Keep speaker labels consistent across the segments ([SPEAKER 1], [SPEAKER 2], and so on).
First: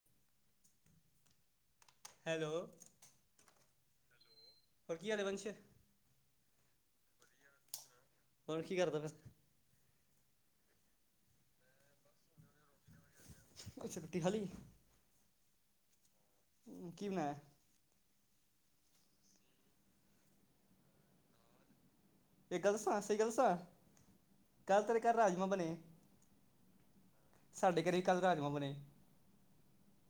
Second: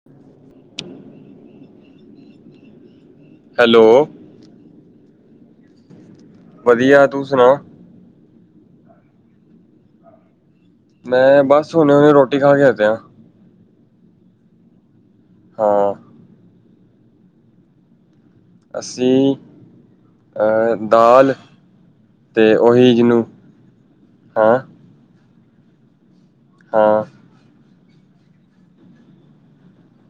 [SPEAKER 1] [inaudible]
[SPEAKER 2] Hello.
[SPEAKER 1] Hello.
[SPEAKER 2] ਹੋਰ ਕੀ ਹਾਲ ਏ ਵੰਸ਼?
[SPEAKER 1] ਵਧੀਆ ਤੂੰ ਸੁਣਾ?
[SPEAKER 2] ਹੁਣ ਕੀ ਕਰਦਾ ਬੇਆ?
[SPEAKER 1] ਮੈਂ ਬਸ ਹੁਣੇ-ਹੁਣੇ ਰੋਟੀ ਖਾ ਕੇ ਹਟਯਾਂ ਆਂ।
[SPEAKER 2] ਅੱਛਾ ਰੁਟੀ ਖਾਲੀ?
[SPEAKER 1] ਹਾਂ।
[SPEAKER 2] ਕੀ ਬਨਾਆ?
[SPEAKER 1] ਅੱਸੀਂ ਅਹ ਦਾਲ। ਤੇ
[SPEAKER 2] ਇਹ ਗੱਲ
[SPEAKER 1] ਉਹੀ
[SPEAKER 2] ਦੱਸਾਂ, ਸਈ
[SPEAKER 1] ਜਿਹਨੂੰ
[SPEAKER 2] ਗੱਲ ਦੱਸਾਂ,
[SPEAKER 1] ਹਾਂ
[SPEAKER 2] ਕੱਲ੍ਹ ਤੇਰੇ ਘਰ ਰਾਜਮਾਂ ਬਣੇ।
[SPEAKER 1] ਹਾਂ।
[SPEAKER 2] ਸਾਡੇ ਘਰੇ ਕੱਲ੍ਹ ਰਾਜਮਾਂ ਬਣੇ।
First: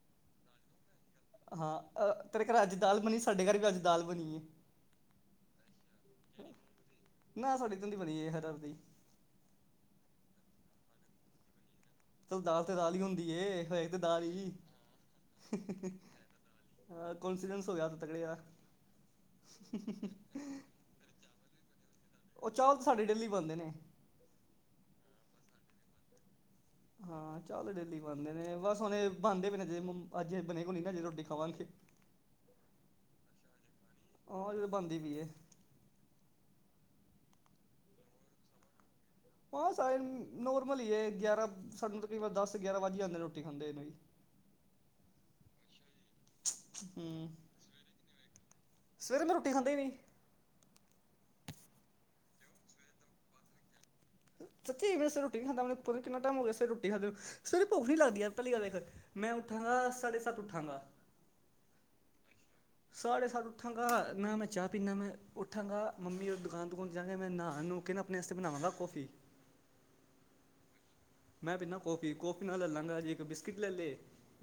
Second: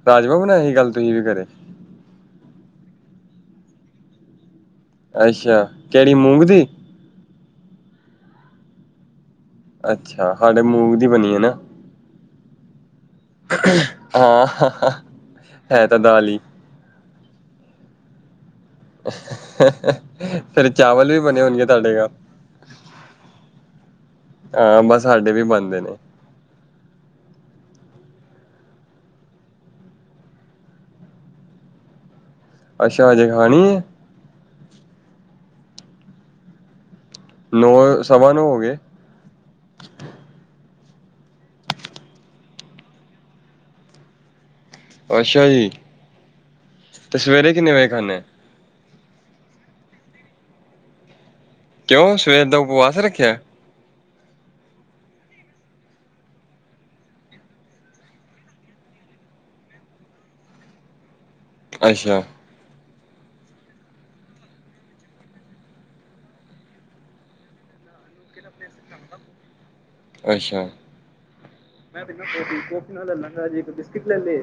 [SPEAKER 1] ਰਾਜਮਾਂ ਬਣਾਏ ਸੀ ਕਲ ਤੁਹੀਂ ਵੀ ਘਰੇ?
[SPEAKER 2] ਹਾਂ ਅ ਤੇਰੇ ਘਰ ਅੱਜ ਦਾਲ ਬਣੀ, ਸਾਡੇ ਘਰ ਵੀ ਅੱਜ ਦਾਲ ਬਣੀਏ।
[SPEAKER 1] ਅੱਛਾ ਕਿਹੜੀ ਮੂੰਗ ਦੀ।
[SPEAKER 2] ਨਾ ਸਾਡੀ ਧਦੀ ਬਣੀ ਏ ਹਰਹਰ ਦੀ
[SPEAKER 1] ਅੱਛਾ ਸਾਡੇ ਮੂੰਗ ਦੀ ਬਣੀ ਹੈ। ਨਾ
[SPEAKER 2] ਚਲ ਦਾਲ ਤੇ ਦਾਲ ਹੀ ਹੁੰਦੀ ਤੇ ਦਾਲ ਹੀ।
[SPEAKER 1] ਹਾਂ ਹੈ ਤਾਂ ਦਾਲ ਹੀ
[SPEAKER 2] ਅ ਕਨਫਿਡੈਂਸ ਹੋ ਗਿਆ ਤਕੜੇ ਯਾਰ ਦਾ।
[SPEAKER 1] ਫੇਰ ਚਾਵਲ ਵੀ ਬਣੇ ਹੋਣਗੇ ਤੁਹਾਡੇ ਘਰ
[SPEAKER 2] ਉਹ ਚਾਵਲ ਤਾਂ ਸਾਡੇ ਡੇਲੀ ਬਣਦੇ ਨੇ।
[SPEAKER 1] ਹਾਂ। ਬਸ ਸਾਡੇ ਵੀ ਬਣਦੇ ਨੇ।
[SPEAKER 2] ਹਾਂ। ਚਾਵਲ ਡੇਲੀ ਬਣਦੇ ਨੇ ਬਸ ਹੁਣ ਇਹ ਬਣਦੇ ਵੀ ਨਾ ਜੇ ਅੱਜ ਬਣੇ ਹੋਣੇ ਰੋਟੀ ਖਾਵਾਂਗੇ। [inaudible]
[SPEAKER 1] ਅੱਛਾ। ਅਜੇ ਖਾਣੀ ਹੈ।
[SPEAKER 2] ਆ ਜੋਂ ਬਣਦੀ ਪਈ
[SPEAKER 1] ਨੌ ਸਵਾ ਨੌ ਹੋ ਗਏ
[SPEAKER 2] ਹਾਂ। ਸਾਰੇ ਨੋਰਮਲੀ ਹੀ ਹੈ ਗਿਆਰਾਂ ਸਾਨੂੰ ਤਕਰੀਬਨ ਦਸ ਗਿਆਰਾਂ ਵੱਜ ਜਾਂਦੇ ਰੋਟੀ ਖਾਂਦੇ ਇਹਨੂੰ ਵੀ। [inaudible]
[SPEAKER 1] ਅੱਛਾ ਜੀ, ਤੇ
[SPEAKER 2] ਹੂੰ
[SPEAKER 1] ਸਵੇਰੇ ਕਿੰਨੇ ਵਜੇ ਖਾਨਦੇ
[SPEAKER 2] ਸਵੇਰੇ ਮੈਂ ਰੋਟੀ ਖਦੀ ਹੀ ਨਹੀਂ।
[SPEAKER 1] ਕਿਉਂ ਸਵੇਰ ਦਾ ਉਪਵਾਸ ਰੱਖਿਆ?
[SPEAKER 2] ਸੱਚੀ ਮੈਂ ਸਵੇਰੇ ਰੋਟੀ ਨੀਂ ਖਾਂਦਾ ਮੈਨੂੰ ਪਤਾ ਨੀਂ ਕਿੰਨਾ ਟਾਈਮ ਹੋ ਗਿਆ, ਸਵੇਰੇ ਰੋਟੀ ਖਾਧੇ ਨੂੰ ਸਵੇਰੇ ਭੁੱਖ ਨਹੀਂ ਲਗਦੀ ਯਾਰ ਪਹਿਲੀ ਗੱਲ ਦੇਖ। ਮੈਂ ਉਠਾਂਗਾ ਸਾਡੇ ਸੱਤ ਉਠਾਂਗਾ।
[SPEAKER 1] ਅੱਛਾ।
[SPEAKER 2] ਸਾਢੇ ਸਤ ਉਠਾਂਗਾ ਨਾ, ਮੈਂ ਚਾਹ ਪੀਂਨਾ ਮੈਂ ਉੱਠਾਂਗਾ ਮੰਮੀ ਉਦੋ ਦੁਕਾਨ ਦਕੂਨ ਤੇ ਜਾਣਗੇ ਮੈ ਨਹਾ ਨੁਹ ਕੇ ਅ ਆਪਣੇ ਵਾਸਤੇ ਬਣਾਵਾਂਗਾ ਕੌਫੀ
[SPEAKER 1] ਅੱਛਾ। ਮੈਂ ਪਹਿਲ ਕਫੀ ਕੌਫੀ ਨਾਲ ਲੈ ਲਾਂਗਾ ਜੇ ਕੋਈ ਬਿਸਕਿਟ ਲੈ ਲਏ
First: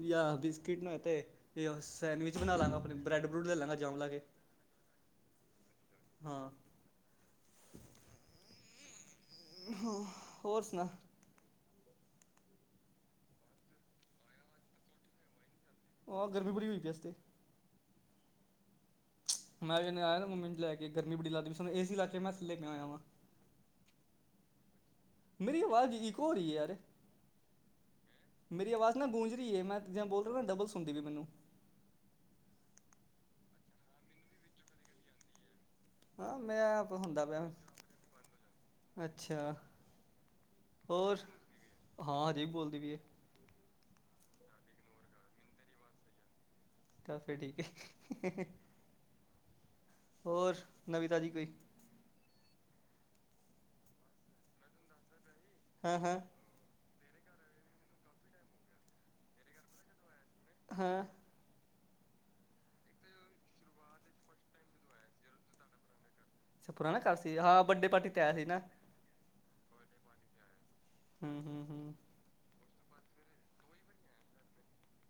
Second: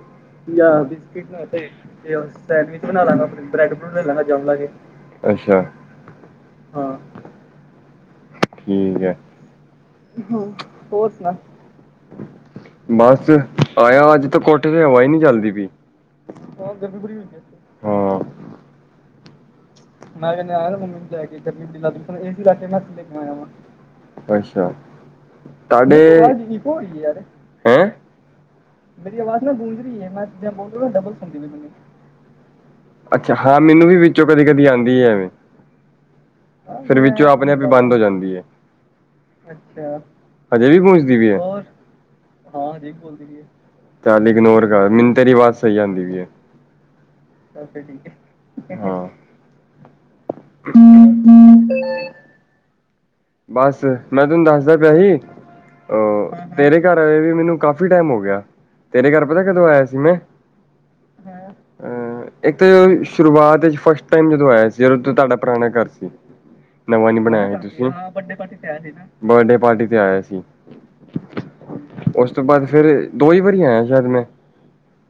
[SPEAKER 1] ਜਾਂ ਬਿਸਕਿਟ ਨਾਲ
[SPEAKER 2] ਤੇ ਸੈਂਡਵਿਚ
[SPEAKER 1] ਸੈਂਡਵਿਚ
[SPEAKER 2] ਆਪਣੇ
[SPEAKER 1] ਬਣਾ ਲਾਂਗਾ
[SPEAKER 2] ਬਰੂਡ
[SPEAKER 1] ਬ੍ਰੈਡ
[SPEAKER 2] ਲਾਂਗਾ ਜਾਮ
[SPEAKER 1] ਬਰੂਦ ਲੈ
[SPEAKER 2] ਲਾ ਕੇ
[SPEAKER 1] ਲਾਂ ਗਾ
[SPEAKER 2] ਹਾਂ।
[SPEAKER 1] ਠੀਕ ਹੈ, ਹਾਂ ਹੋਰ ਸੁਣਾ। ਬਸ ਆਇਆ ਅੱਜ ਤਾਂ ਕੋਠੇ ਤੇ ਹਵਾ ਹੀ ਨਹੀਂ ਚੱਲਦੀ ਪਈ।
[SPEAKER 2] ਬਾਹਹ ਗਰਮੀ ਬੜੀ ਹੋਈ ਇਸ 'ਟਾਈਮ
[SPEAKER 1] ਹਾਂ।
[SPEAKER 2] ਮੈਂ ਵੀ ਆਇਆ ਨਾ
[SPEAKER 1] ਮੈਂ ਕਿਹਾ
[SPEAKER 2] ਮੰਮੀ ਨੂੰ ਲੈ ਕੇ ਗਰਮੀ ਬੜੀ ਲੱਗਦੀ ਸਾਨੂੰ ਏਸੀ ਲਾ ਕੇ ਮੈਂ ਥੱਲੇ ਪਿਆ ਹੋਇਆ ਵਾਂ
[SPEAKER 1] [unintelligible]
[SPEAKER 2] ਮੇਰੀ ਆਵਾਜ਼ ਈਕੋ ਹੋ ਰਹੀ ਹੈ ਯਾਰ
[SPEAKER 1] [unintelligible] ਮੇਰੀ ਆਵਾਜ਼ ਨਾ ਗੂੰਜ ਰਹੀ ਮੈਂ ਜੋ ਬੋਲ ਰਿਹਾ ਨਾ ਡਬਲ ਸੁਣਦੀ ਪਈ ਮੈਨੂੰ ਅੱਛਾ ਹਾਂ ਮੈਨੂੰ ਵੀ ਵਿੱਚੋਂ ਕਦੇ ਕਦੀ ਆਉਂਦੀ ਹੈ ਐਵੇਂ
[SPEAKER 2] ਹਾਂ ਮੈਂ ਆਪ
[SPEAKER 1] ਫਿਰ
[SPEAKER 2] ਹੁੰਦਾ
[SPEAKER 1] ਵਿੱਚੋਂ
[SPEAKER 2] ਪਿਆ
[SPEAKER 1] ਆਪਣੇ ਆਪ ਹੀ ਬੰਦ ਹੋ ਜਾਂਦੀ ਹੈ
[SPEAKER 2] ਅੱਛਾ
[SPEAKER 1] ਅਛਾ, ਹਜੇ ਵੀ ਗੂੰਜਦੀ
[SPEAKER 2] ਹੋਰ
[SPEAKER 1] ਪਈਏ? ਔਰ? ਹਾ ਹਜੇ ਵੀ ਬੋਲਦੀ, ਪਈ ਏ। ਚੱਲ ਇਗਨੋਰ ਕਰ ਮੈਨੂੰ ਤੇਰੀ ਆਵਾਜ਼ ਸਹੀ ਆਂਦੀ ਪਈ ਹੈ
[SPEAKER 2] ਤਾਂ ਫਿਰ
[SPEAKER 1] ਚਲ ਫਿਰ ਠੀਕ
[SPEAKER 2] ਹੈ
[SPEAKER 1] ਏ, ਹਾਂ।
[SPEAKER 2] ਹੋਰ ਨਵੀਂ ਤਾਜ਼ੀ ਕੋਈ
[SPEAKER 1] ਬਸ ਮੈਂ ਤੈਨੂੰ ਦੱਸਦਾ ਪਿਆ ਸੀ।
[SPEAKER 2] ਹਾਂ ਹਾਂ
[SPEAKER 1] ਉਹ ਤੇਰੇ ਘਰ ਆਏ ਵੀ ਮੈਨੂੰ ਕਾਫ਼ੀ ਟਾਈਮ ਹੋ ਗਿਆ ਤੇਰੇ ਘਰ ਪਤਾ ਕਦੋਂ ਆਇਆ ਸੀ ਮੈਂ
[SPEAKER 2] ਹਾਂ।
[SPEAKER 1] ਹਾਂ। ਇੱਕ ਤਾਂ ਸ਼ੁਰੂਆਤ ਵਿੱਚ ਫਸਟ ਟਾਈਮ ਜਦੋਂ ਆਇਆ ਸੀ ਜਦੋਂ ਤੁਹਾਡਾ ਪੁਰਾਣਾ ਘਰ ਸੀ।
[SPEAKER 2] ਅੱਛਾ ਪੁਰਾਣਾ
[SPEAKER 1] ਨਵਾਂ
[SPEAKER 2] ਘਰ
[SPEAKER 1] ਨੀ
[SPEAKER 2] ਸੀ
[SPEAKER 1] ਬਣਾਇਆ ਵੀ
[SPEAKER 2] ਹਾਂ ਬਰਡੇ
[SPEAKER 1] ਤੁਸੀਂ
[SPEAKER 2] ਪਾਰਟੀ ਤੇ ਆਇਆ
[SPEAKER 1] ਬਰਡੇ
[SPEAKER 2] ਸੀ ਨਾ
[SPEAKER 1] ਪਾਰਟੀ ਤੇ ਆਇਆ ਸੀ
[SPEAKER 2] ਹੂੰ ਹੂੰ ਹੂੰ
[SPEAKER 1] ਉਸ ਤੋਂ ਬਾਅਦ ਫਿਰ, ਦੋ ਈ ਵਾਰੀ ਆਇਆ ਸ਼ਾਇਦ, ਮੈਂ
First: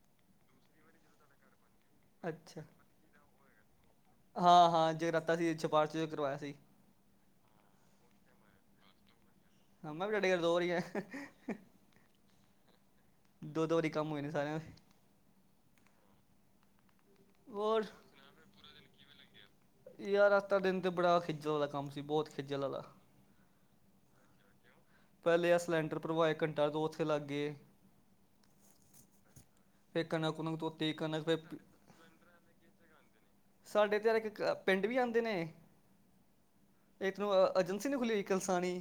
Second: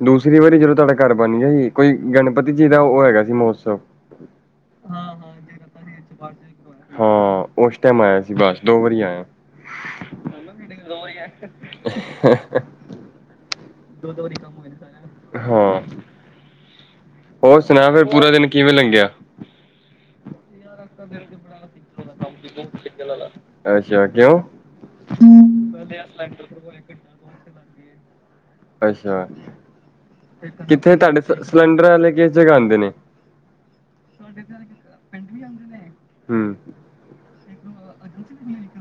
[SPEAKER 1] ਦੂਸਰੀ ਵਾਰੀ ਜਦੋਂ ਤੁਹਾਡਾ ਘਰ ਬਣ ਗਿਆ ਸੀ। ਕੋਈ ਗਣਪਤੀ
[SPEAKER 2] ਅੱਛਾ
[SPEAKER 1] ਜੀ ਦਾ ਉਹ ਹੈਗਾ ਸੀ ਮਹੋਤਸਵ।
[SPEAKER 2] ਹਾਂ -ਹਾਂ ਜਗਰਾਤਾ ਸੀ ਚਪਾਲ 'ਚ ਕਰਵਾਇਆ ਸੀ।
[SPEAKER 1] ਹਾਂ ਉਸ ਟਾਈਮ ਆਇਆ ਸੀ ਬਸ, ਦੋ ਵਾਰੀ ਆਇਆ
[SPEAKER 2] ਹ ਮੈਂ ਵੀ ਤੁਹਾਡੇ ਘਾਰ, ਦੋ ਰਹੀ ਆ ਦੋ ਦੋ ਵਾਰੀ ਕੰਮ ਹੋਏ ਨੇ ਸਾਰਿਆਂ ਦੇ
[SPEAKER 1] ਹਾਂ। ਹੋਰ ਸੁਣਾ, ਫਿਰ ਪੂਰਾ ਦਿਨ ਕਿਵੇਂ ਲੰਘਿਆ
[SPEAKER 2] ਯਾਰ ਅੱਜ ਦਾ ਦਿਨ ਤੇ ਬੜਾ ਖਿੱਜਲ ਵਾਲਾ ਕੰਮ ਸੀ, ਬਹੁਤ ਖਿੱਜਲ ਵਾਲਾ।
[SPEAKER 1] ਅੱਛਾ ਕਿਉਂ
[SPEAKER 2] ਪਹਿਲੇ ਅ ਸਿਲੰਡਰ ਭਰਵਾਏ, ਘੰਟੇ ਤੋਂ ਉੱਥੇ ਲਾਂਗੇ ਗਏ।
[SPEAKER 1] ਅੱਛਾ
[SPEAKER 2] ਫਿਰ ਕਣਕ ਕੁਣਕ ਧੋਤੀ
[SPEAKER 1] ਕਿੱਥੇ ਤੁਹਾਡੇ
[SPEAKER 2] ਕਣਕ ਫਿਰ
[SPEAKER 1] ਸਿਲੰਡਰ ਵਾਲੇ ਕਿਸ ਜਗ੍ਹਾ ਆਉਂਦੇ ਨੇ
[SPEAKER 2] ਸਾਡੇ ਤੇ ਯਾਰ ਇੱਕ
[SPEAKER 1] ਤੁਹਾਡੇ ਪਿੰਡ ਵੀ ਜਾਂਦੇ ਨੇ
[SPEAKER 2] ਇਧਰ ਨੂੰ ਅ, ਏਜੰਸੀ ਨੀ ਖੁੱਲੀ ਇੱਕ ਕਲਸਾਣੀ।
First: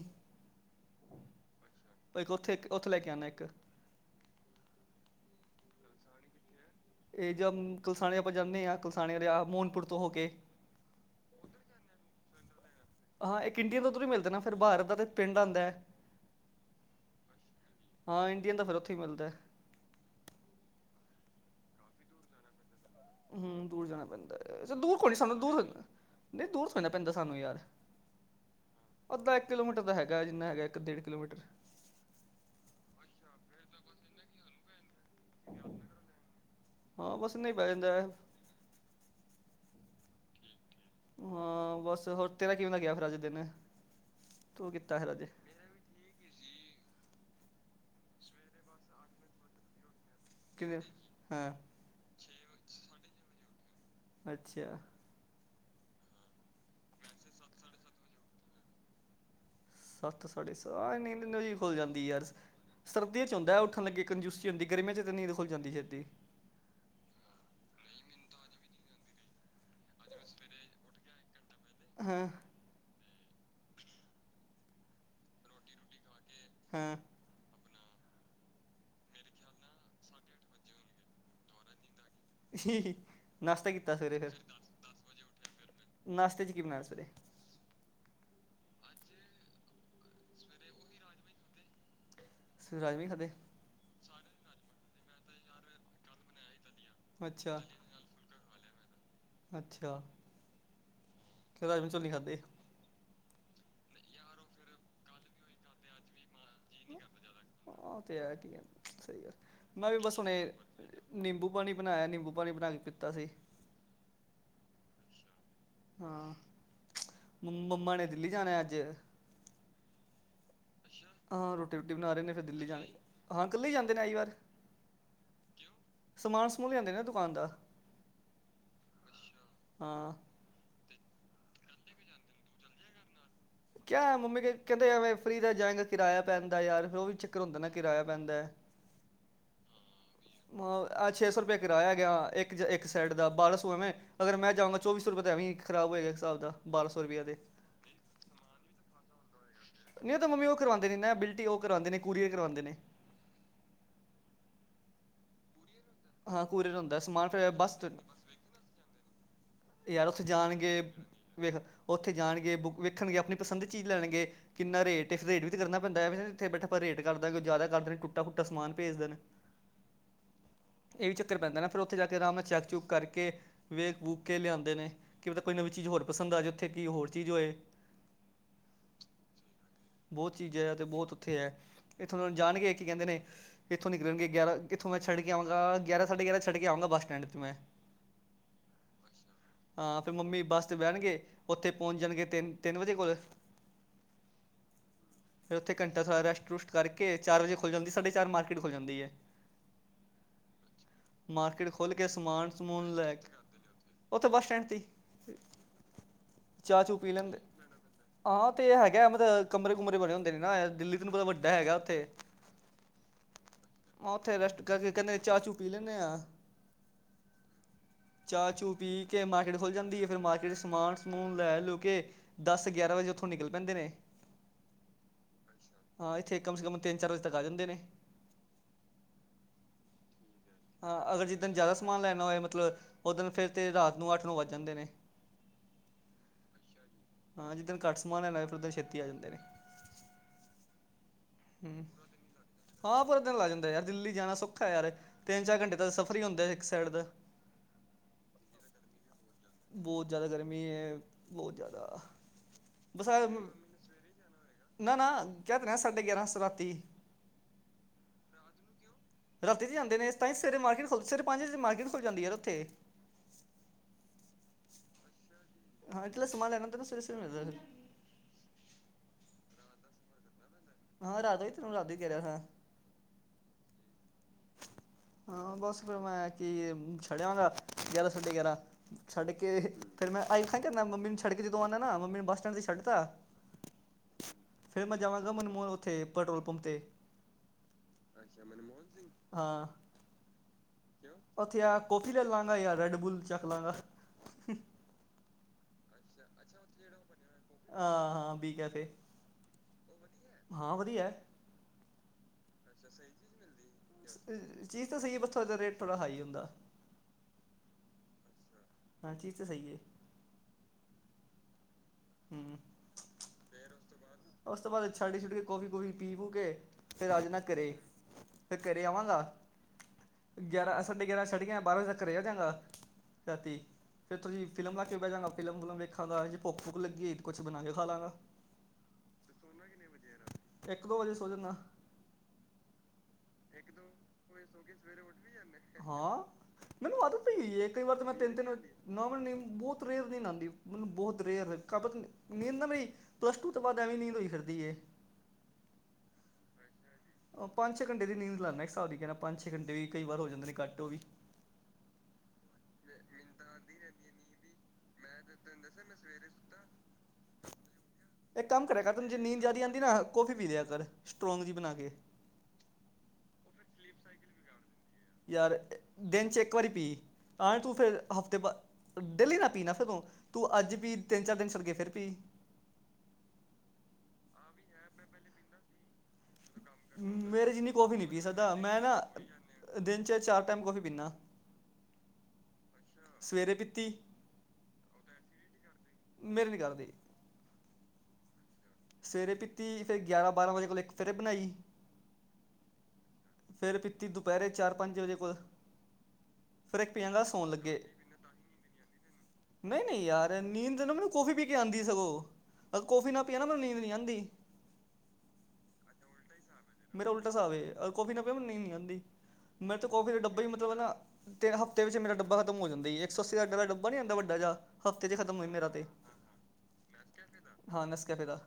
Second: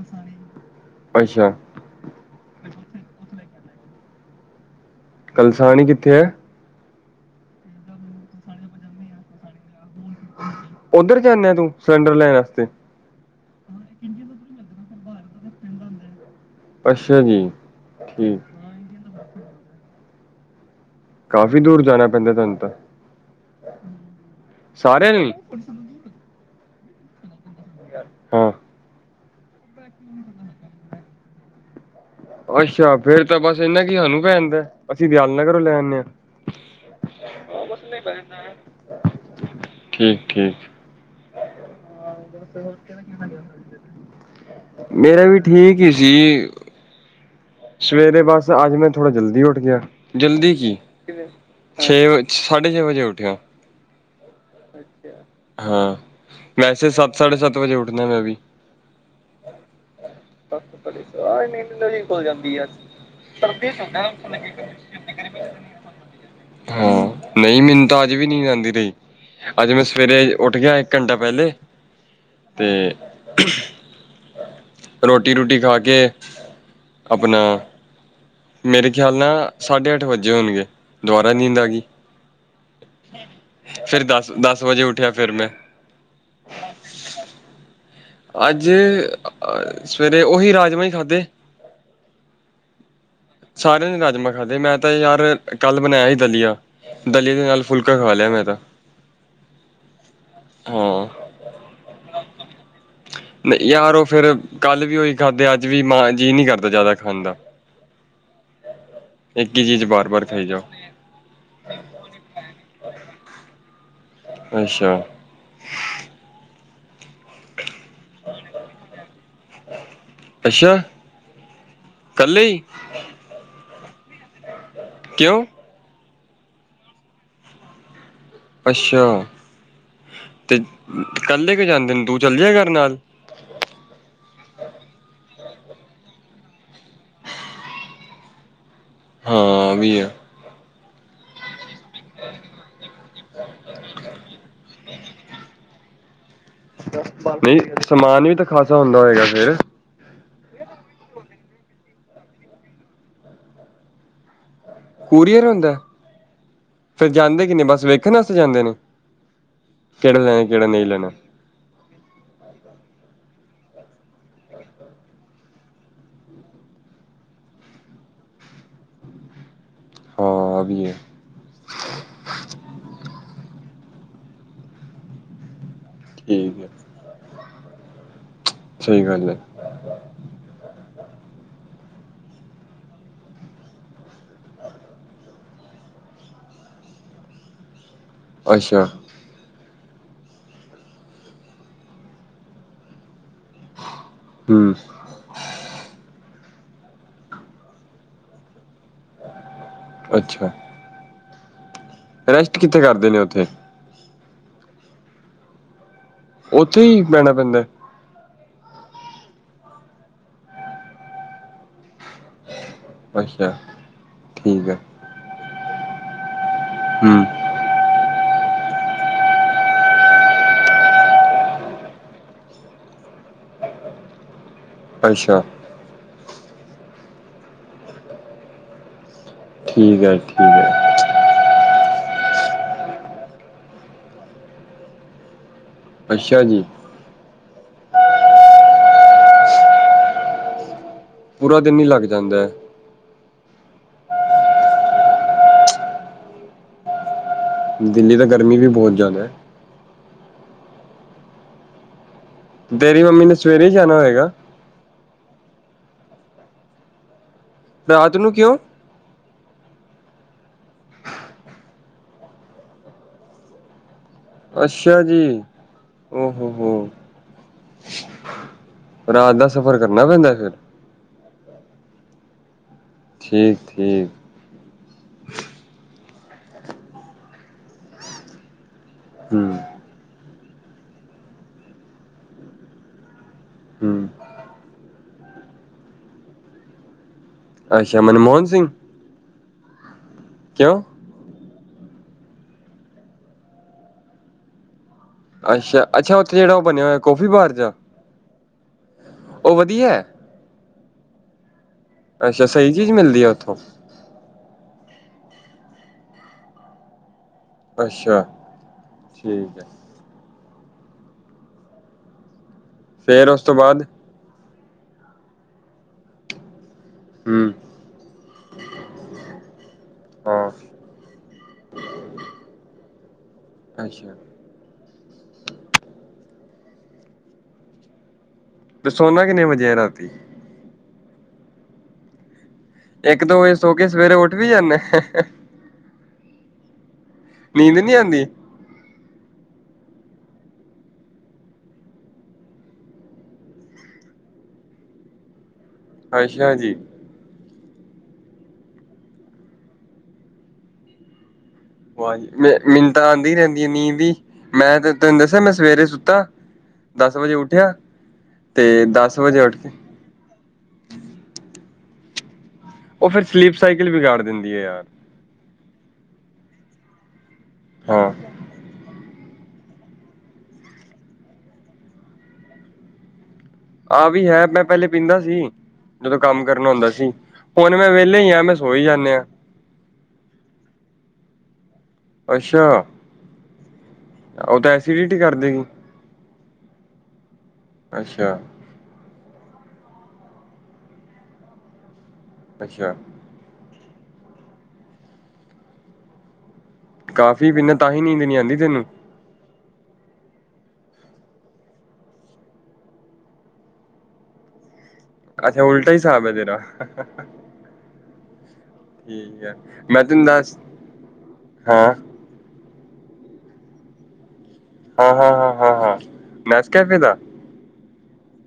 [SPEAKER 1] ਅੱਛਾ
[SPEAKER 2] ਉਹ ਇੱਕ ਉੱਥੇ ਇੱਕ ਉੱਥੇ ਲੈ ਕੇ ਆਉਂਦਾ ਇੱਕ
[SPEAKER 1] ਕਲਸਾਣੀ ਕਿੱਥੇ ਹੈ।
[SPEAKER 2] ਇਹ ਜਾਂ ਕਲਸਾਣੇ ਆਪਾਂ ਜਾਂਨੇ ਆਂ, ਕਲਸਾਣੇ ਆਲੇ ਰਾਹ, ਮੋਹਨਪੁਰ ਤੋਂ ਹੋ ਕੇ
[SPEAKER 1] ਉੱਧਰ ਜਾਂਨਾਂ ਐ ਤੂੰ ਸਿਲੰਡਰ ਲੈਣ ਵਾਸਤੇ
[SPEAKER 2] ਹਾਂ ਇੱਕ ਇੰਡੀਅਨ ਦਾ ਓਧਰੋਂ ਹੀ ਮਿਲਦਾ ਨਾ, ਫਿਰ ਭਾਰਤ ਦਾ ਤੇ ਪਿੰਡ ਆਉਂਦਾ ਹੈ
[SPEAKER 1] ਅੱਛਾ ਜੀ
[SPEAKER 2] ਹਾਂ,
[SPEAKER 1] ਠੀਕ
[SPEAKER 2] ਇੰਡੀਅਨ ਤੇ ਫਿਰ ਉੱਥੇ ਈ ਮਿਲਦਾ।
[SPEAKER 1] ਕਾਫ਼ੀ ਦੂਰ ਜਾਣਾ ਪੈਂਦਾ ਤੁਹਾਨੂੰ ਤਾਂ
[SPEAKER 2] ਹੂ, ਦੂਰ ਜਾਣਾ ਪੈਂਦਾ,
[SPEAKER 1] ਸਾਰਿਆਂ ਨੂੰ
[SPEAKER 2] ਦੂਰਾਨ ਦੂਰ ਨਹੀਂ ਦੂਰ ਜਾਣਾ ਪੈਂਦਾ ਸਾਨੂੰ ਯਾਰ-
[SPEAKER 1] ਹਾਂ
[SPEAKER 2] ਅੱਧਾ ਇੱਕ ਕਿਲੋਮੀਟਰ ਦਾ ਹੈਗਾ, ਜਿੰਨਾ ਹੈਗਾ ਇੱਕ ਡੇਢ ਕਿਲੋਮੀਟਰ।
[SPEAKER 1] ਅੱਛਾ ਫੇਰ ਤਾਂ ਬਸ ਇਹਨਾ ਕੀ ਸਾਨੂੰ ਪੈਣਦਾ ਅਸੀਂ ਵਿਆਲ ਨਗਰੋਂ ਲੈ ਆਣੇ ਹਾਂ
[SPEAKER 2] ਹਾਂ ਬਸ ਇੰਨਾ ਹੀ ਪੈ ਜਾਂਦਾ ਹੈ
[SPEAKER 1] ਠੀਕ -ਠੀਕ
[SPEAKER 2] ਹਾਂ ਬਸ ਹੋਰ ਤੇਰਾ ਕਿਵੇਂ ਦਾ ਗਿਆ ਫਿਰ ਅੱਜ ਦਿਨ ਤੂੰ ਕੀਤਾ ਫਿਰ ਅੱਜ
[SPEAKER 1] ਮੇਰਾ ਵੀ ਠੀਕ ਈ ਸੀ ਸਵੇਰੇ ਬਸ, ਆਜ ਮੈਂ ਥੋੜਾ ਜਲਦੀ ਉੱਠ ਗਿਆ। ਜਲਦੀ ਕੀ,
[SPEAKER 2] ਕਿਵੇਂ ਹਾਂ
[SPEAKER 1] ਛੇ ਵ, ਸਾਢੇ ਛੇ ਵਜੇ ਉੱਠਿਆ।
[SPEAKER 2] ਅੱਛਾ
[SPEAKER 1] ਹਾਂ, ਵੈਸੇ ਸੱਤ ਸਾਢੇ ਸੱਤ ਵਜੇ ਉੱਠਣਾ ਮੈਂ ਵੀ
[SPEAKER 2] ਸੱਤ ਸਾਢੇ ਸਤ, ਹਾਂ ਨੀਂਦ ਇੰਣੇ ਵਜੇ ਖੁੱਲ ਜਾਂਦੀ ਹੈ ਯਾਰ ਸਰਦੀਆਂ ਚ ਹੁੰਦਾ ਏ ਉੱਠਣ ਲੱਗੇ ਕੰਜੂਸੀ ਹੁੰਦੀ, ਗਰਮੀਆਂ ਚ ਤਾਂ ਨੀਂਦ ਖੁਲ ਜਾਂਦੀ ਛੇਤੀ।
[SPEAKER 1] ਹਾਂ ਨਹੀਂ, ਮੈਨੂੰ ਤਾਂ ਅੱਜ ਵੀ ਨਹੀਂ ਜਾਂਦੀ ਰਹੀ ਅੱਜ ਮੈਂ ਸਵੇਰੇ ਉੱਠ ਗਿਆ, ਇੱਕ ਘੰਟਾ ਪਹਿਲੇ
[SPEAKER 2] ਹਾਂ
[SPEAKER 1] ਤੇ ਰੋਟੀ ਰੂਟੀ ਖਾ ਕੇ
[SPEAKER 2] ਹਾਂ
[SPEAKER 1] ਆਪਣਾ। ਮੇਰੇ ਖਿਆਲ ਨਾਲ, ਸਾਢੇ ਅੱਠ ਵੱਜੇ ਹੋਣਗੇ, ਦੁਬਾਰਾ ਨੀਂਦ ਆ ਗਈ।
[SPEAKER 2] ਨਾਸ਼ਤਾ ਕੀਤਾ
[SPEAKER 1] ਫਿਰ
[SPEAKER 2] ਸਵੇਰੇ
[SPEAKER 1] ਦਸ -ਦਸ ਵਜੇ ਉੱਠਿਆ ਫੇਿਰ ਮੈਂ
[SPEAKER 2] ਨਾਸ਼ਤੇ 'ਚ ਕੀ ਬਣਾਇਆ ਸਵੇਰੇ?
[SPEAKER 1] ਅੱਜ ਸਵੇਰੇ, ਉਹੀ ਰਾਜਮਾ ਹੀ ਖਾਧੇ
[SPEAKER 2] ਸਿਰ੍ਫ ਰਾਜਮਾ ਹੀ ਖਾਦੇੇ
[SPEAKER 1] ਸਾਰਿਆਂ ਨੇ ਰਾਜਮਾਂ ਖਾਧੇ, ਮੈਂ ਤਾਂ ਯਾਰ ਕੱਲ੍ਹ ਬਣਾਇਆ ਸੀ ਦਲੀਆ ਦਲੀਆ ਦੇ ਨਾਲ ਫੁਲਕਾ। ਫੁਲਕਾ ਖਾ ਲਿਆ ਮੈਂ ਤਾਂ।
[SPEAKER 2] ਅੱਛਿਆ,
[SPEAKER 1] ਹਾਂ
[SPEAKER 2] ਕਿਉਂ, ਰਾਜਮਾਂ ਚੌਲ ਨਈ ਖਾਧੇ।
[SPEAKER 1] ਨਹੀਂ ਯਾਰ, ਉਹ ਫੇਰ, ਕੱਲ ਵੀ ਉਹੀ ਖਾਧਿਆ, ਅੱਜ ਵੀ ਮਾਂ ਜੀਅ ਨਹੀਂ ਕਰਦਾ ਜ਼ਿਆਦਾ ਖਾਣ ਦਾ।
[SPEAKER 2] ਹਾਂ ਤੇ ਹੈ ਠੀਕ ਹੈ, ਸਹੀ ਗੱਲ
[SPEAKER 1] ਇੱਕ ਹੀ ਚੀਜ਼
[SPEAKER 2] ਮੈਂ ਵੀ
[SPEAKER 1] ਬਾਰ
[SPEAKER 2] ਬਸ
[SPEAKER 1] ਬਾਰ
[SPEAKER 2] ਹੁਣੇ
[SPEAKER 1] ਖਾਈ ਜਾਓ
[SPEAKER 2] ਨਿੰਬੂ ਪਾਣੀ ਬਣਾਇਆ, ਨਿੰਬੂ ਪਾਣੀ ਬਣਾ ਕੇ ਪੀਤਾ ਸੀ।
[SPEAKER 1] ਅੱਛਾ।
[SPEAKER 2] ਹਾਂ, ਮੰਮਾ ਨੇ ਦਿੱਲੀ ਜਾਣਾ ਅੱਜ
[SPEAKER 1] ਅੱਛਾ
[SPEAKER 2] ਹਾਂ ਰੋਟੀ ਰੂਟੀ ਬਣਾ ਰਹੇ ਨੇ, ਫਿਰ
[SPEAKER 1] ਕੱਲੇ ਹੀ
[SPEAKER 2] ਦਿੱਲੀ ਜਾਣ ਹਾਂ ਇਕੱਲੇ ਜਾਂਦੇ ਕੇਈ ਵਾਰ
[SPEAKER 1] ਕਿਓ?
[SPEAKER 2] ਕਿਉਂ? ਸਮਾਨ ਸਮੂਨ ਲਿਆਂਦੇ ਨੇ ਦੁਕਾਨ ਦਾ।
[SPEAKER 1] ਅੱਛਾ
[SPEAKER 2] ਹਾਂ।
[SPEAKER 1] ਤੇ ਕੱਲੇ ਕਿਉ ਜਾਂਦੇ ਨੇ ਤੂੰ ਚੱਲ ਜਿਆ ਕਰ ਨਾਲ
[SPEAKER 2] ਕਿਹਾ ਮੰਮੀ ਕਹਿੰਦੇ ਐਵੇਂ ਫਰੀ ਦਾ ਜਾਏਗਾ ਕਿਰਾਇਆ ਪੈਂਦਾ ਯਾਰ ਫਿਰ ਉਹ ਵੀ ਚੱਕਰ ਹੁੰਦਾ ਨਾ ਕਿਰਾਇਆ ਪੈਂਦਾ
[SPEAKER 1] ਹਾਂ ਆ ਵੀ ਆ।
[SPEAKER 2] ਮਹ ਛੇ ਸੌ ਰੁਪਏ ਕਿਰਾਇਆ ਹੈ ਗਿਆ ਇੱਕ- ਇੱਕ ਸਾਈਡ ਦਾ ਬਾਰਾਂ ਸੋ ਐਵੇਂ ਅਗਰ ਮੈਂ ਜਾਵਾਂਗਾ। ਚੌਵੀ ਸੌ ਰੁਪਏ ਤਾ ਐਵੇਂ ਇੱਕ ਖਰਾਬ ਹੋਏਗਾ ਇੱਕ ਸਾਲ ਦਾ
[SPEAKER 1] ਦਸ
[SPEAKER 2] ਰੁਪਏ ਦੇ
[SPEAKER 1] ਬਨਦੇ ਸਮਾਨ ਵੀ ਤਾਂ ਖਾਸਾ ਹੁੰਦਾ ਹੋਏਗਾ ਫਿਰ
[SPEAKER 2] ਨਹੀਂ ਉਹ ਤਾਂ ਮੰਮੀ ਉਹ ਕਰਵਾਂਦੇ ਨੇ ਨਾ ਬਿਲਟੀ ਉਹ ਕਰਵਾਂਦੇ ਨੇ ਕੋਰੀਅਰ ਕਰਵਾਂਦੇ ਨੇ।
[SPEAKER 1] ਕੋਰੀਅਰ ਹੁੰਦਾ
[SPEAKER 2] ਹਾਂ ਕੂਰੀਅਰ ਹੁੰਦਾ
[SPEAKER 1] ਫਿਰ
[SPEAKER 2] ਸਮਾਨ
[SPEAKER 1] ਜਾਂਦੇ ਕਿ ਨਹੀਂ ਬਸ
[SPEAKER 2] ਤੁਰ-
[SPEAKER 1] ਵੇਖਣ ਵਾਸਤੇ ਜਾਂਦੇ ਨੇ।
[SPEAKER 2] ਯਾਰ
[SPEAKER 1] ਕਿਹੜਾ
[SPEAKER 2] ਉੱਥੇ
[SPEAKER 1] ਲੈਣਾ ਕਿਹੜਾ
[SPEAKER 2] ਜਾਣਗੇ
[SPEAKER 1] ਨਹੀਂ ਲੈਣਾ।
[SPEAKER 2] ਵੇਖ ਉਥੇ ਜਾਣਗੇ ਬੁਕ ਵੇਖਣਗੇ ਆਪਣੀ ਪਸੰਦ ਦੀ ਚੀਜ਼ ਲੈਣਗੇ। ਕਿੰਨਾ ਰੇਟ-ਰੇਟ ਵੀ ਤੇ ਕਰਨਾ ਪੈਂਦਾ ਹੈੇ ਬੈਠਾ ਰੇਟ ਕਰਦਾ ਕੋਈ ਜ਼ਿਆਦਾ ਕਰਦੇ ਟੁਟਾ ਫੁੱਟਾਂ ਸਮਾਨ ਭੇਜ ਦੇਣ।
[SPEAKER 1] ਹਾਂ ਐ ਵੀ ਏ।
[SPEAKER 2] ਇਹ ਵੀ ਚੱਕਰ ਪੈਂਦਾ ਨਾ ਫਿਰ ਉਥੇ ਜਾ ਕੇ ਆਰਾਮ ਨਾਲ ਚੈੱਕ ਚੁੱਕ ਕਰਕੇ ਵੇਖ ਵੂਖ ਕੇ ਲਿਆਂਂਦੇ ਨੇ ਕਿਵੇ ਤਾਂ ਕੋਈ ਨਵੀਂ ਚੀਜ਼ ਹੋਰ ਪਸੰਦ ਆ
[SPEAKER 1] ਠੀਕ
[SPEAKER 2] ਜਿਥੇ
[SPEAKER 1] ਹੈ
[SPEAKER 2] ਕਿ ਹੋਰ ਚੀਜ਼ ਹੋਏ।
[SPEAKER 1] ਸਹੀ ਗੱਲ ਹੈ
[SPEAKER 2] ਬਹੁਤ ਚੀਜ਼ਾਂ ਹੈ ਅਤੇ ਬਹੁਤ ਉਥੇ ਹੈ ਇਥੋਂ ਜਾਣ ਕੇ ਕੀ ਕਹਿੰਦੇ ਨੇ ਇੱਥੋਂ ਨਿਕਲਣਗੇ ਗਿਆਰਾਂ ਇੱਥੋਂ ਮੈਂ ਛੱਡ ਕੇ ਆਵਾਂਗਾ ਗਿਆਰਾਂ ਸਾਢੇ ਗਿਆਰਾਂ ਛੱਡ ਕੇ ਆਵਾਂਗਾ ਬੱਸ ਸਟੈਂਡ ਤੇ ਮੈਂ
[SPEAKER 1] ਅੱਛਾ
[SPEAKER 2] ਹਾਂ ਫੇਰ ਮੰਮੀ ਬੱਸ ਤੇ ਬੈਣਗੇ ਓਥੇ ਪੁਹੰਚ ਜਾਣਗੇ ਤਿੰਨ-ਤਿੰਨ ਵਜੇ ਕੋਲ
[SPEAKER 1] ਹੂੰ
[SPEAKER 2] ਫਿਰ ਉਥੇ ਘੰਟਾ ਥੋੜਾ ਰੈਸਟ ਰੂਸਟ ਕਰਕੇ ਚਾਰ ਵਜੇ ਖੁੱਲ ਜਾਂਦੀ ਸਾਡੇ ਚਾਰ ਮਾਰਕੀਟ ਖੁੱਲ ਜਾਂਦੀ ਏ।
[SPEAKER 1] ਅੱਛਾ
[SPEAKER 2] ਮਾਰਕੀਟ ਖੋਲ੍ਹ ਕੇ
[SPEAKER 1] ਰੈਸਟ ਕਿੱਥੇ
[SPEAKER 2] ਸਮਾਨ-ਸਮੂਨ
[SPEAKER 1] ਕਰਦੇ
[SPEAKER 2] ਲੈ
[SPEAKER 1] ਨੇ ਉੱਥੇ
[SPEAKER 2] ਕ ਬੱਸ ਸਟੈਂਡ ਤੇਈ
[SPEAKER 1] ਉੱਥੇ
[SPEAKER 2] ਚਾਹ-ਚੂ
[SPEAKER 1] ਹੀ
[SPEAKER 2] ਪੀ
[SPEAKER 1] ਪੈਣਾ
[SPEAKER 2] ਲੈਂਦ
[SPEAKER 1] ਪੈਂਦਾ
[SPEAKER 2] ਹਾਂ ਤੇ ਇਹ ਹੈਗਾ ਮਤਲਬ ਕਮਰੇ ਕੁਮਰੇ ਬਣੇ ਹੁੰਦੇ ਨੇ ਨਾ ਦਿੱਲੀ ਤੈਨੂੰ ਪਤਾ ਵੱਡਾ ਹੈਗਾ ਉਥੇ
[SPEAKER 1] ਅੱਛਾ
[SPEAKER 2] ਉਥੇ ਰੈਸਟ
[SPEAKER 1] ਠੀਕ ਹੈ
[SPEAKER 2] ਕਰਕੇ ਕਦੇ ਚਾਹ ਚੂ ਪੀ ਲੈਣੇ ਆ।
[SPEAKER 1] ਹੂੰ
[SPEAKER 2] ਚਾ-ਚੂ ਪੀ ਕੇ ਮਾਰਕੀਟ ਖੋਲ ਜਾਂਦੀ ਏ ਫਿਰ ਮਾਰਕੀਟ 'ਚ ਸਮਾਨ-ਸਮੂਨ ਲੈ ਲੂ ਕੇ ਦਸ-ਗਿਆਰਾਂ ਵਜੇ ਉਥੋਂ ਨਿਕਲ ਪੈਂਦੇ ਨੇ।
[SPEAKER 1] ਅੱਛਾ
[SPEAKER 2] ਹਾਂ ਇੱਥੇ ਕਮ ਸੇ ਕਮ ਤਿੰਨ-ਚਾਰ ਵਜੇ ਤੱਕ ਆ ਜਾਂਦੇ ਨੇ।
[SPEAKER 1] ਠੀਕ ਹੈ-ਠੀਕ ਹੈ।
[SPEAKER 2] ਅ ਅਗਰ ਜਿੱਦਣ ਜੈਦਾ ਸਮਾਨ ਲੈਣਾ ਹੋਏ ਮਤਲਬ ਓਦਨ ਫੇਰ ਤੇ ਰਾਤ ਨੂੰ ਅੱਠ-ਨੋ ਵੱਜ ਜਾਂਦੇ ਨੇ।
[SPEAKER 1] ਅੱਛਾ ਜੀ।
[SPEAKER 2] ਹਾਂ ਜਿੱਦਣ ਘੱਟ ਸਮਾਨ ਹੈ ਨਹੀਂ ਫਿਰ ਉਦਨ ਛੇਤੀ ਆ ਜਾਂਦੇ ਨੇ।
[SPEAKER 1] ਪੂਰਾ ਦਿਨ ਹੀ
[SPEAKER 2] ਹੂੰ
[SPEAKER 1] ਲੱਗ ਜਾਂਦਾ।
[SPEAKER 2] ਹਾਂ ਪੂਰਾ ਦਿਨ ਲੱਗ ਜਾਂਦਾ ਯਾਰ ਦਿੱਲੀ ਜਾਣਾ ਸ ਖੈ ਯਾਰ ਤਿੰਨ-ਚਾਰ ਘੰਟੇ ਦਾ ਤੇ ਸਫ਼ਰ ਹੀ ਹੁੰਦੈ ਇੱਕ ਸੈਡ ਦਾ
[SPEAKER 1] ਦਿੱਲੀ ਤਾਂ ਗਰਮੀ ਵੀ ਬੋਤ ਜਿਆਦਾ
[SPEAKER 2] ਬੌਤ ਜਿਆਦਾ ਗਰਮੀ ਏ ਬੌਤ ਜਿਆਦਾ
[SPEAKER 1] ਤੇਰੀ ਮੰਮੀ ਨੇ ਸਵੇਰੇ ਹੀ ਜਾਣਾ ਹੋਏਗਾ।
[SPEAKER 2] ਨਾ-ਨਾ ਕਹਿ ਦੇਣਾ [unintelligible] ਸਾਢੇ ਗਿਆਰਾਂ ਸ ਰਾਤੀ
[SPEAKER 1] ਰਾਤ ਨੂੰ ਕਿਉ
[SPEAKER 2] ਰਾਤੀ 'ਚ ਜਾਂਦੇ ਨੇ ਤਾਂ ਸਵੇਰੇ ਮਾਰਕੀਟ ਸਵੇਰੇ ਪੰਜ ਵਜੇ ਮਾਰਕੀਟ ਖੁੱਲ ਜਾਂਦੀ ਹੈ ਉਥੇ
[SPEAKER 1] ਅੱਛਾ ਜੀ।
[SPEAKER 2] ਹਾਂ ਇੱਕਲਾ
[SPEAKER 1] ਓ
[SPEAKER 2] ਸਮਾਨ
[SPEAKER 1] ਹੋ
[SPEAKER 2] ਲੈਣਾ
[SPEAKER 1] ਹੋ
[SPEAKER 2] ਤੈਨੂੰ ਸਵੇਰੇ -ਸਵੇਰੇ ਮਿਲ ਜਾਏਗਾ।
[SPEAKER 1] ਰਾਤ ਦਾ ਸਫ਼ਰ ਕਰਨਾ ਪੈਂਦਾ ਫਿਰ
[SPEAKER 2] ਹਾਂ ਰਾਤ ਦਾ ਹੀ ਤੈਨੂੰ ਰਾਤੀਂ ਕਹਿ ਰਿਹਾ ਹਾਂ।
[SPEAKER 1] ਠੀਕ-ਠੀਕ
[SPEAKER 2] ਹਾਂ, ਬਸ ਫਿਰ ਮੈਂ ਕਿ ਛੱਡ ਆਂ ਗਾ ਗਿਆਰਾਂ ਸਾਡੇ ਗਿਆਰਾਂ। ਛੱਡ
[SPEAKER 1] ਹੂੰ
[SPEAKER 2] ਕੇ, ਫਿਰ ਮੈਂ ਆਈ [unintelligible] ਤਾ ਪਤਾ ਕੀ ਕਰਦਾ ਮੰਮੀ ਨੂੰ ਛੱਡ ਕੇ ਜਦੋਂ ਆਉਂਦਾ ਨਾ, ਮੰਮੀ ਨੂੰ ਬੱਸ ਸਟੈਂਡ ਤੇ ਛੱਡ ਤਾ
[SPEAKER 1] ਹੂੰ
[SPEAKER 2] ਫਿਰ, ਮੈਂ ਜਾਵਾਂਗਾ ਮਨ ਮਹਨ ਉੱਥੇ ਪੈਟਰੋਲ ਪੰਪ ਤੇ।
[SPEAKER 1] ਅੱਛਾ, ਮਨਮੋਹਨ ਸਿੰਘ?
[SPEAKER 2] ਹਾ।
[SPEAKER 1] ਕਿਉਂ?
[SPEAKER 2] ਔਥੇ ਆ, ਕੋੌਫੀ ਲੈ ਲਾਂਗਾ ਯਾ ਰੈਡ, ਬੁਲ ਚੱਕ ਲਾਂਗਾ।
[SPEAKER 1] ਅੱਛਾ, ਅੱਛਾ ਔਥੇ ਜੇੜਾ ਔ ਬਣਿਆ ਹੋਇਆ ਕੋਫੀ ਬਾਰ?
[SPEAKER 2] ਹਾਂ, ਹਾਂ ਬੀ ਕੈਫੇ।
[SPEAKER 1] ਔ ਵਧੀਐ?
[SPEAKER 2] ਹਾਂ, ਵਧੀਆ ਹੈ।
[SPEAKER 1] ਅੱਛਾ, ਸਹੀ ਚੀਜ਼ ਮਿਲਦੀ ਹੈ ਓਥੋਂ?
[SPEAKER 2] ਚੀਜ਼ ਤਾਂ ਸਹੀ ਏ ਬਸ ਥੋੜਾ ਜਾ ਰੇਟ ਥੋੜ੍ਹਾ ਹਾਈ ਹੋੰਦਾ।
[SPEAKER 1] ਅੱਛਾ
[SPEAKER 2] ਆ ਚੀਜ਼ ਤਾਂ
[SPEAKER 1] ਠੀਕ
[SPEAKER 2] ਸਹੀ
[SPEAKER 1] ਹੈ
[SPEAKER 2] ਏ। ਹੂੰ, ਹੁੰ।
[SPEAKER 1] ਫਿਰ, ਓਸ ਤੋਂ ਬਾਦ?
[SPEAKER 2] ਉਸ ਤੋਂ ਬਾਅਦ ਛੱਡ, ਛੁੱੜ ਕੇ ਕੌਫ਼ੀ, ਕੂਫੀ ਪੀ, ਪੂ ਕੇ ਫਿਰ ਆ ਜਾਣਾ
[SPEAKER 1] ਹੂੰ
[SPEAKER 2] ਘਰੇ। ਫਿਰ ਘਰੇ ਆਵਾਂਗਾ,
[SPEAKER 1] ਹਾਂ
[SPEAKER 2] ਗਿਆਰਾਂ, ਸਾਢੇ ਗਿਆਰਾਂ ਛੱਡ ਕੇ ਬਾਰਾਂ ਵਜੇ ਤੱਕ ਘਰੇ ਆ ਜਾਂਗਾ। ਰਾਤੀਂ,
[SPEAKER 1] ਅੱਛਾ
[SPEAKER 2] ਫਿਰ ਤੁਸੀਂ‌ ਫਿਲਮ ਲਾ ਕੇ ਬੈ ਜਾਂਗਾ ਫਿਲਮ, ਫੂਲਮ ਵੇਖਾਂਗਾ ਜੇ ਭੋਖ, ਭੁੱਖ ਲੱਗੀ ਹੋਈ ਕੁਛ ਬਣਾ ਕੇ ਖਾ ਲਾਂਗਾ।
[SPEAKER 1] ਤੇ ਸੌਣਾ ਕਿੰਨੇ ਵਜੇ ਰਾਤੀਂ?
[SPEAKER 2] ਇੱਕ, ਦੋ ਵਜੇ ਸੋ ਜਾਨਾ।
[SPEAKER 1] ਇੱਕ, ਦੋ ਵਜੇ ਸੌ ਕੇ ਸਵੇਰੇ ਉੱਠ ਵੀ ਜਾਂਦੇ?
[SPEAKER 2] ਹਾਂ, ਮੈਨੂੰ ਆਦਤ ਪਈ ਹੈ
[SPEAKER 1] ਨੀਂਦ
[SPEAKER 2] ਕਈ
[SPEAKER 1] ਨਹੀਂ
[SPEAKER 2] ਵਾਰ ਤੇ ਮੈਂ
[SPEAKER 1] ਆਉਂਦੀ
[SPEAKER 2] ਤਿੰਨ ਤਿੰਨ ਵਜੇ ਨੋਰਮਲ ਨੀੰਦ ਬੌਤ ਰੇਅਰ ਨੀੰਦ ਆੰਦੀ, ਮੈਨੂੰ ਬੌਤ ਰੇਅਰ ਕਾਤਕ ਨੀਂਦ ਨਾ ਲਈ। ਪਲੱਸ ਟੂ ਤੋਂ ਬਾਅਦ ਐਵੇਂ ਨੀਂਦ ਹੋਈ ਫਿਰਦੀ ਏ।
[SPEAKER 1] ਅੱਛਾ, ਜੀ।
[SPEAKER 2] ਅ ਪੰਜ, ਛੇ ਘੰਟੇ ਦੀ ਨੀਂਦ ਲੈਨਾ ਇੱਕ ਹਿਸਾਬ ਦੀ ਕੈਣਾ ਪੰਜ-ਛੇ ਘੰਟੇ ਵੀ ਕਈ ਵਾਰ ਹੋ ਜਾਂਦੇ ਨੇ ਘੱਟ ਓਹ ਵੀ।
[SPEAKER 1] ਵਾਹ ਜੀ, ਮੇ ਮੇਨ ਤਾ ਆੰਦੀ ਰੈੰਦੀ ਏ ਨੀਂਦ ਈ ਮੈਂ ਤੇ ਤੈਨੂੰ ਦੱਸਾ, ਮੈਂ ਸਵੇਰੇ ਸੁੱਤਾ ਦਸ, ਵਜੇ ਉੱਠਿਆ।
[SPEAKER 2] ਏਕ ਕੰਮ ਕਰਿਆ
[SPEAKER 1] ਤੇ
[SPEAKER 2] ਕਰ ਤੈਨੂੰ ਜੇ
[SPEAKER 1] ਦਸ ਵਜੇ
[SPEAKER 2] ਨੀਂਦ
[SPEAKER 1] ਉੱਠ
[SPEAKER 2] ਜੈਦੀ
[SPEAKER 1] ਕੇ
[SPEAKER 2] ਆੰਦੀ ਨਾ ਕੋਫੀ ਪੀ ਲਿਆ ਕਰ, ਸਟੋੰਗ ਜੀ ਬਣਾ ਕੇ।
[SPEAKER 1] ਉਹ ਫਿਰ ਸਲੀਪ, ਸਾਈਕਲ ਵਿਗਾੜ ਦਿੰਦੀ ਏ ਯਾਰ।
[SPEAKER 2] ਯਾਰ ਦੇਨ ਚ ਇੱਕ ਵਾਰੀ ਪੀ ਆ ਨੀ ਤੂੰ ਫੇਰ
[SPEAKER 1] ਹਾਂ
[SPEAKER 2] ਹਫ਼ਤੇ ਬਾ ਡੇਲੀ ਨਾ ਪੀ ਨਾ ਫਿਰ ਤੂੰ ਅੱਜ ਪੀ, ਤਿੰਨ, ਚਾਰ ਦਿਨ ਛੱਡ ਕੇ ਫੇਰ ਪੀ।
[SPEAKER 1] ਆਹ ਵੀ ਹੈ, ਮੈਂ ਪੈਲੇ ਪੀਂਦਾ ਸੀ। ਜਦੋਂ ਕੰਮ ਕਰਨਾ ਹੁੰਦਾ ਸੀ, ਹੁਣ ਮੈਂ ਵਿਹਲਾ ਹੀ ਆ, ਮੈਂ ਸੋਈ ਜਾਣੇ ਆ।
[SPEAKER 2] ਦਿਨ ਚ, ਚਾਰ ਟਾਈਮ ਕੌਫੀ ਪੀਣਾ ਹਾਂ।
[SPEAKER 1] ਅਸ਼ਾ।
[SPEAKER 2] ਸਵੇਰੇ ਪੀਤੀ।
[SPEAKER 1] ਔ ਤਾਂ ਐਸੀਡਿਟੀ ਕਰਦੀ ਗ।
[SPEAKER 2] ਮੇਰੇ ਨੀ ਕਰਦੀ।
[SPEAKER 1] ਅੱਸ਼ਾ।
[SPEAKER 2] ਸਵੇਰੇ ਪੀਤੀ, ਫਿਰ ਗਿਆਰਾਂ, ਬਾਰਾਂ ਵਜੇ ਕੋਲ ਇੱਕ ਫੇਰ ਬਣਾਈ।
[SPEAKER 1] ਅੱਸ਼ਾ।
[SPEAKER 2] ਫੇਰ, ਪੀਤੀ ਦੁਪਹਿਰੇ ਚਾਰ, ਪੰਜ ਵਜੇ ਕੋਲ। ਫਿਰ, ਇਕ ਪਿਆਗਾ ਸੌਣ
[SPEAKER 1] ਕਾਫ਼ੀ ਪੀਨਾ
[SPEAKER 2] ਲੱਗੇ।
[SPEAKER 1] ਤਾਂ ਹੀ ਨੀਂਦ ਨੀ ਆਉਂਦੀ ਤੈਨੂੰ
[SPEAKER 2] ਨਹੀਂ, ਨਹੀਂ ਯਾਰ ਨੀਂਦ ਨਾ ਮੈਨੂੰ ਕੌਫੀ ਪੀ ਕੇ ਆਂਦੀ ਸਗੋਂ, ਅਗ ਕੌਫੀ ਨਾ ਪੀਆ ਨਾ ਮੈਨੂੰ ਨੀਂਦ ਨਹੀਂ ਆਂਦੀ।
[SPEAKER 1] ਅੱਛਾ, ਉਲਟਾ ਈ ਸਾਬ ਹੈ ਤੇਰਾ। ਹਾ, ਹਾ।
[SPEAKER 2] ਅ ਕਾਫੀ ਨਾ ਪਿਆ ਮੈਨ ਨੀੰਦ ਨੀ ਆੰਦੀ,
[SPEAKER 1] ਹੈ
[SPEAKER 2] ਮੇਰੇ ਤਾਂ
[SPEAKER 1] ਮੈਂ
[SPEAKER 2] ਕੌਫੀ ਦੇ
[SPEAKER 1] ਤੈਨੂੰ
[SPEAKER 2] ਡੱਬੇ ਈ
[SPEAKER 1] ਦੱਸ
[SPEAKER 2] ਮਤਲਬ ਨਾ ਤਿੰਨ ਹਫ਼ਤੇ
[SPEAKER 1] ਹਾਂ
[SPEAKER 2] ਵਿੱਚ ਮੇਰਾ ਡੱਬਾ ਖਤਮ ਹੋ ਜਾਂਦੀ ਏ ਏਕ, ਸੌ ਅਸੀ ਦਾ ਤੇਰਾ ਡੱਬਾ ਨੀ ਆੰਦਾ ਵੱਡਾ ਜਾ ਹਫ਼ਤੇ
[SPEAKER 1] ਹਾਂ
[SPEAKER 2] ਚ'
[SPEAKER 1] ਹਾਂ
[SPEAKER 2] ਖਤਮ ਹੋਈ
[SPEAKER 1] ਹਾਂ
[SPEAKER 2] ਮੇਰਾ
[SPEAKER 1] ਹਾਂ
[SPEAKER 2] ਤੇ,
[SPEAKER 1] ਹਾਂ
[SPEAKER 2] ਨਸ ਕੈਫੇ ਦਾ, ਹਾਂ ਨਸ ਕੈਫੇ ਦਾ।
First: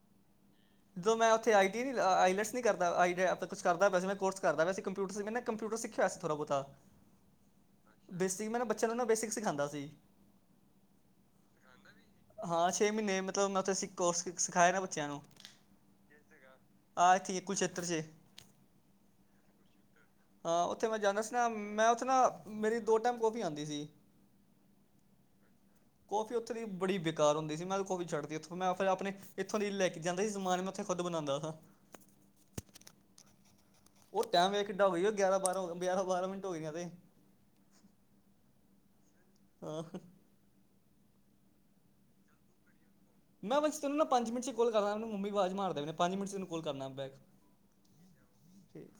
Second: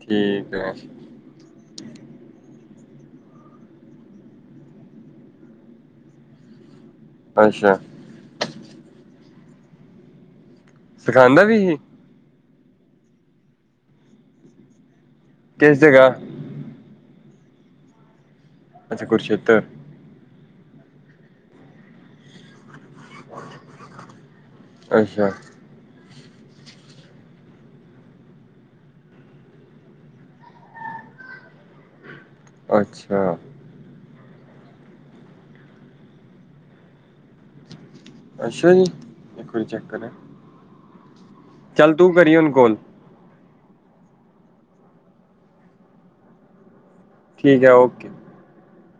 [SPEAKER 1] ਠੀਕ ਐ।
[SPEAKER 2] ਜੋ ਮੈਂ ਔ ਉੱਥੇ ਆਈ ਟੀ ਨੀ ਆ, ਆਈਲੈਟਸ ਨੀ ਕਰਦਾ ਆਈ ਦੇ, ਅਪਾ ਕੁਛ ਕਰਦਾ ਵੈਸੇ ਮੈਂ ਕੋਰਸ ਕਰਦਾ ਵੈਸੇ ਕੰਪਯੂਟਰ ਸਿਖੇ ਮੈਂ। ਕੰਪਿਊਟਰ ਸਿੱਖਿਆ ਸੀ ਥੋੜ੍ਹਾ -ਬੌਤਾ। [inaudible]
[SPEAKER 1] ਅੱਛਾ।
[SPEAKER 2] ਬੇਸਿਕ, ਮੈ ਨਾ ਬੱਚਿਆਂ ਨੂੰ ਨਾ ਬੇਸਿਕ ਸਿਖਾੰਦਾ ਸੀ।
[SPEAKER 1] ਸਿਖਾਉਂਦਾ ਵੀ ਸੀ।
[SPEAKER 2] ਹਾਂ, ਛੇ ਮੀਨੇ ਮਤਲਬ ਮੈਂ ਔਥੇ ਸਿ ਕੋਰਸ ਸਿਖਾਏ ਨਾ ਬੱਚਿਆਂ ਨੂੰ।
[SPEAKER 1] ਕਿਸ ਜਗਾਂ।
[SPEAKER 2] ਆਹ ਇੱਥੇ ਕੁਰੂਕਸ਼ੇਤਰ ਸੀ।
[SPEAKER 1] ਅੱਛਾ, ਕੁਰੂਕਸ਼ੇਤਰ।
[SPEAKER 2] ਹਾਂ, ਓਥੇ ਮੈਂ ਜਾਂਦਾ ਸੀ ਨਾ, ਮੈਂ ਓਥੇ ਨਾ ਮੇਰੀ ਦੋ ਟੈਮ ਕੌਫੀ ਆੰਦੀ ਸੀ।
[SPEAKER 1] ਅੱਛਾ
[SPEAKER 2] ਕੌਫੀ ਔਥੇ ਦੀ ਬੜੀ ਬੇਕਾਰ ਹੋੰਦੀ ਸੀ, ਮੈਂ ਤੇ ਕੋਫੀ ਛੱਡਤੀ, ਏਥੋਂ ਮੈਂ ਫੇਰ ਆਪਣੇ ਇੱਥੋਂ ਦੀ ਲੈ ਕੇ ਜਾਂਦਾ ਸੀ ਸਮਾਨ ਮੈਂ। ਉਥੇ ਖੁਦ ਬਣਾੰਦਾ ਸਾਂ।
[SPEAKER 1] ਅੱਛਾ।
[SPEAKER 2] ਉਹ ਟੈਮ ਵ ਕਿੱਡਾ ਹੋਈ ਉਹ ਗਿਆਰਾਂ- ਬਾਰਾਂ, ਗਿਆਰਾਂ- ਬਾਰਾਂ ਮਿੰਟ ਹੋ ਗਈਆਂ ਤੇ।
[SPEAKER 1] ਅੱਛਾ ਜੀ। ਇੱਕ ਵਾਰੀ
[SPEAKER 2] ਹਾਂ
[SPEAKER 1] ਚੈੱਕ ਕਰਾ। ਚੱਲ ਤੂੰ ਕਰੀ ਹੁੰਣ ਕੋਲ।
[SPEAKER 2] ਮੈਂ ਤੈਨੂੰ ਨਾ ਪੰਜ ਮਿੰਟ ਚ' ਕੋਲ ਕਰਨਾ, ਮੈਨੂ ਮੰਮੀ ਆਵਾਜ਼ ਮਾਰ ਦੇ ਪਏ ਪੰਜ ਮਿੰਟ ਚ ਤੈੂੰ ਕੋਲ ਕਰਨਾ ਬੈਕ।
[SPEAKER 1] ਠੀਕ ਹੈ, ਓਕੇ।
[SPEAKER 2] ਠੀਕ।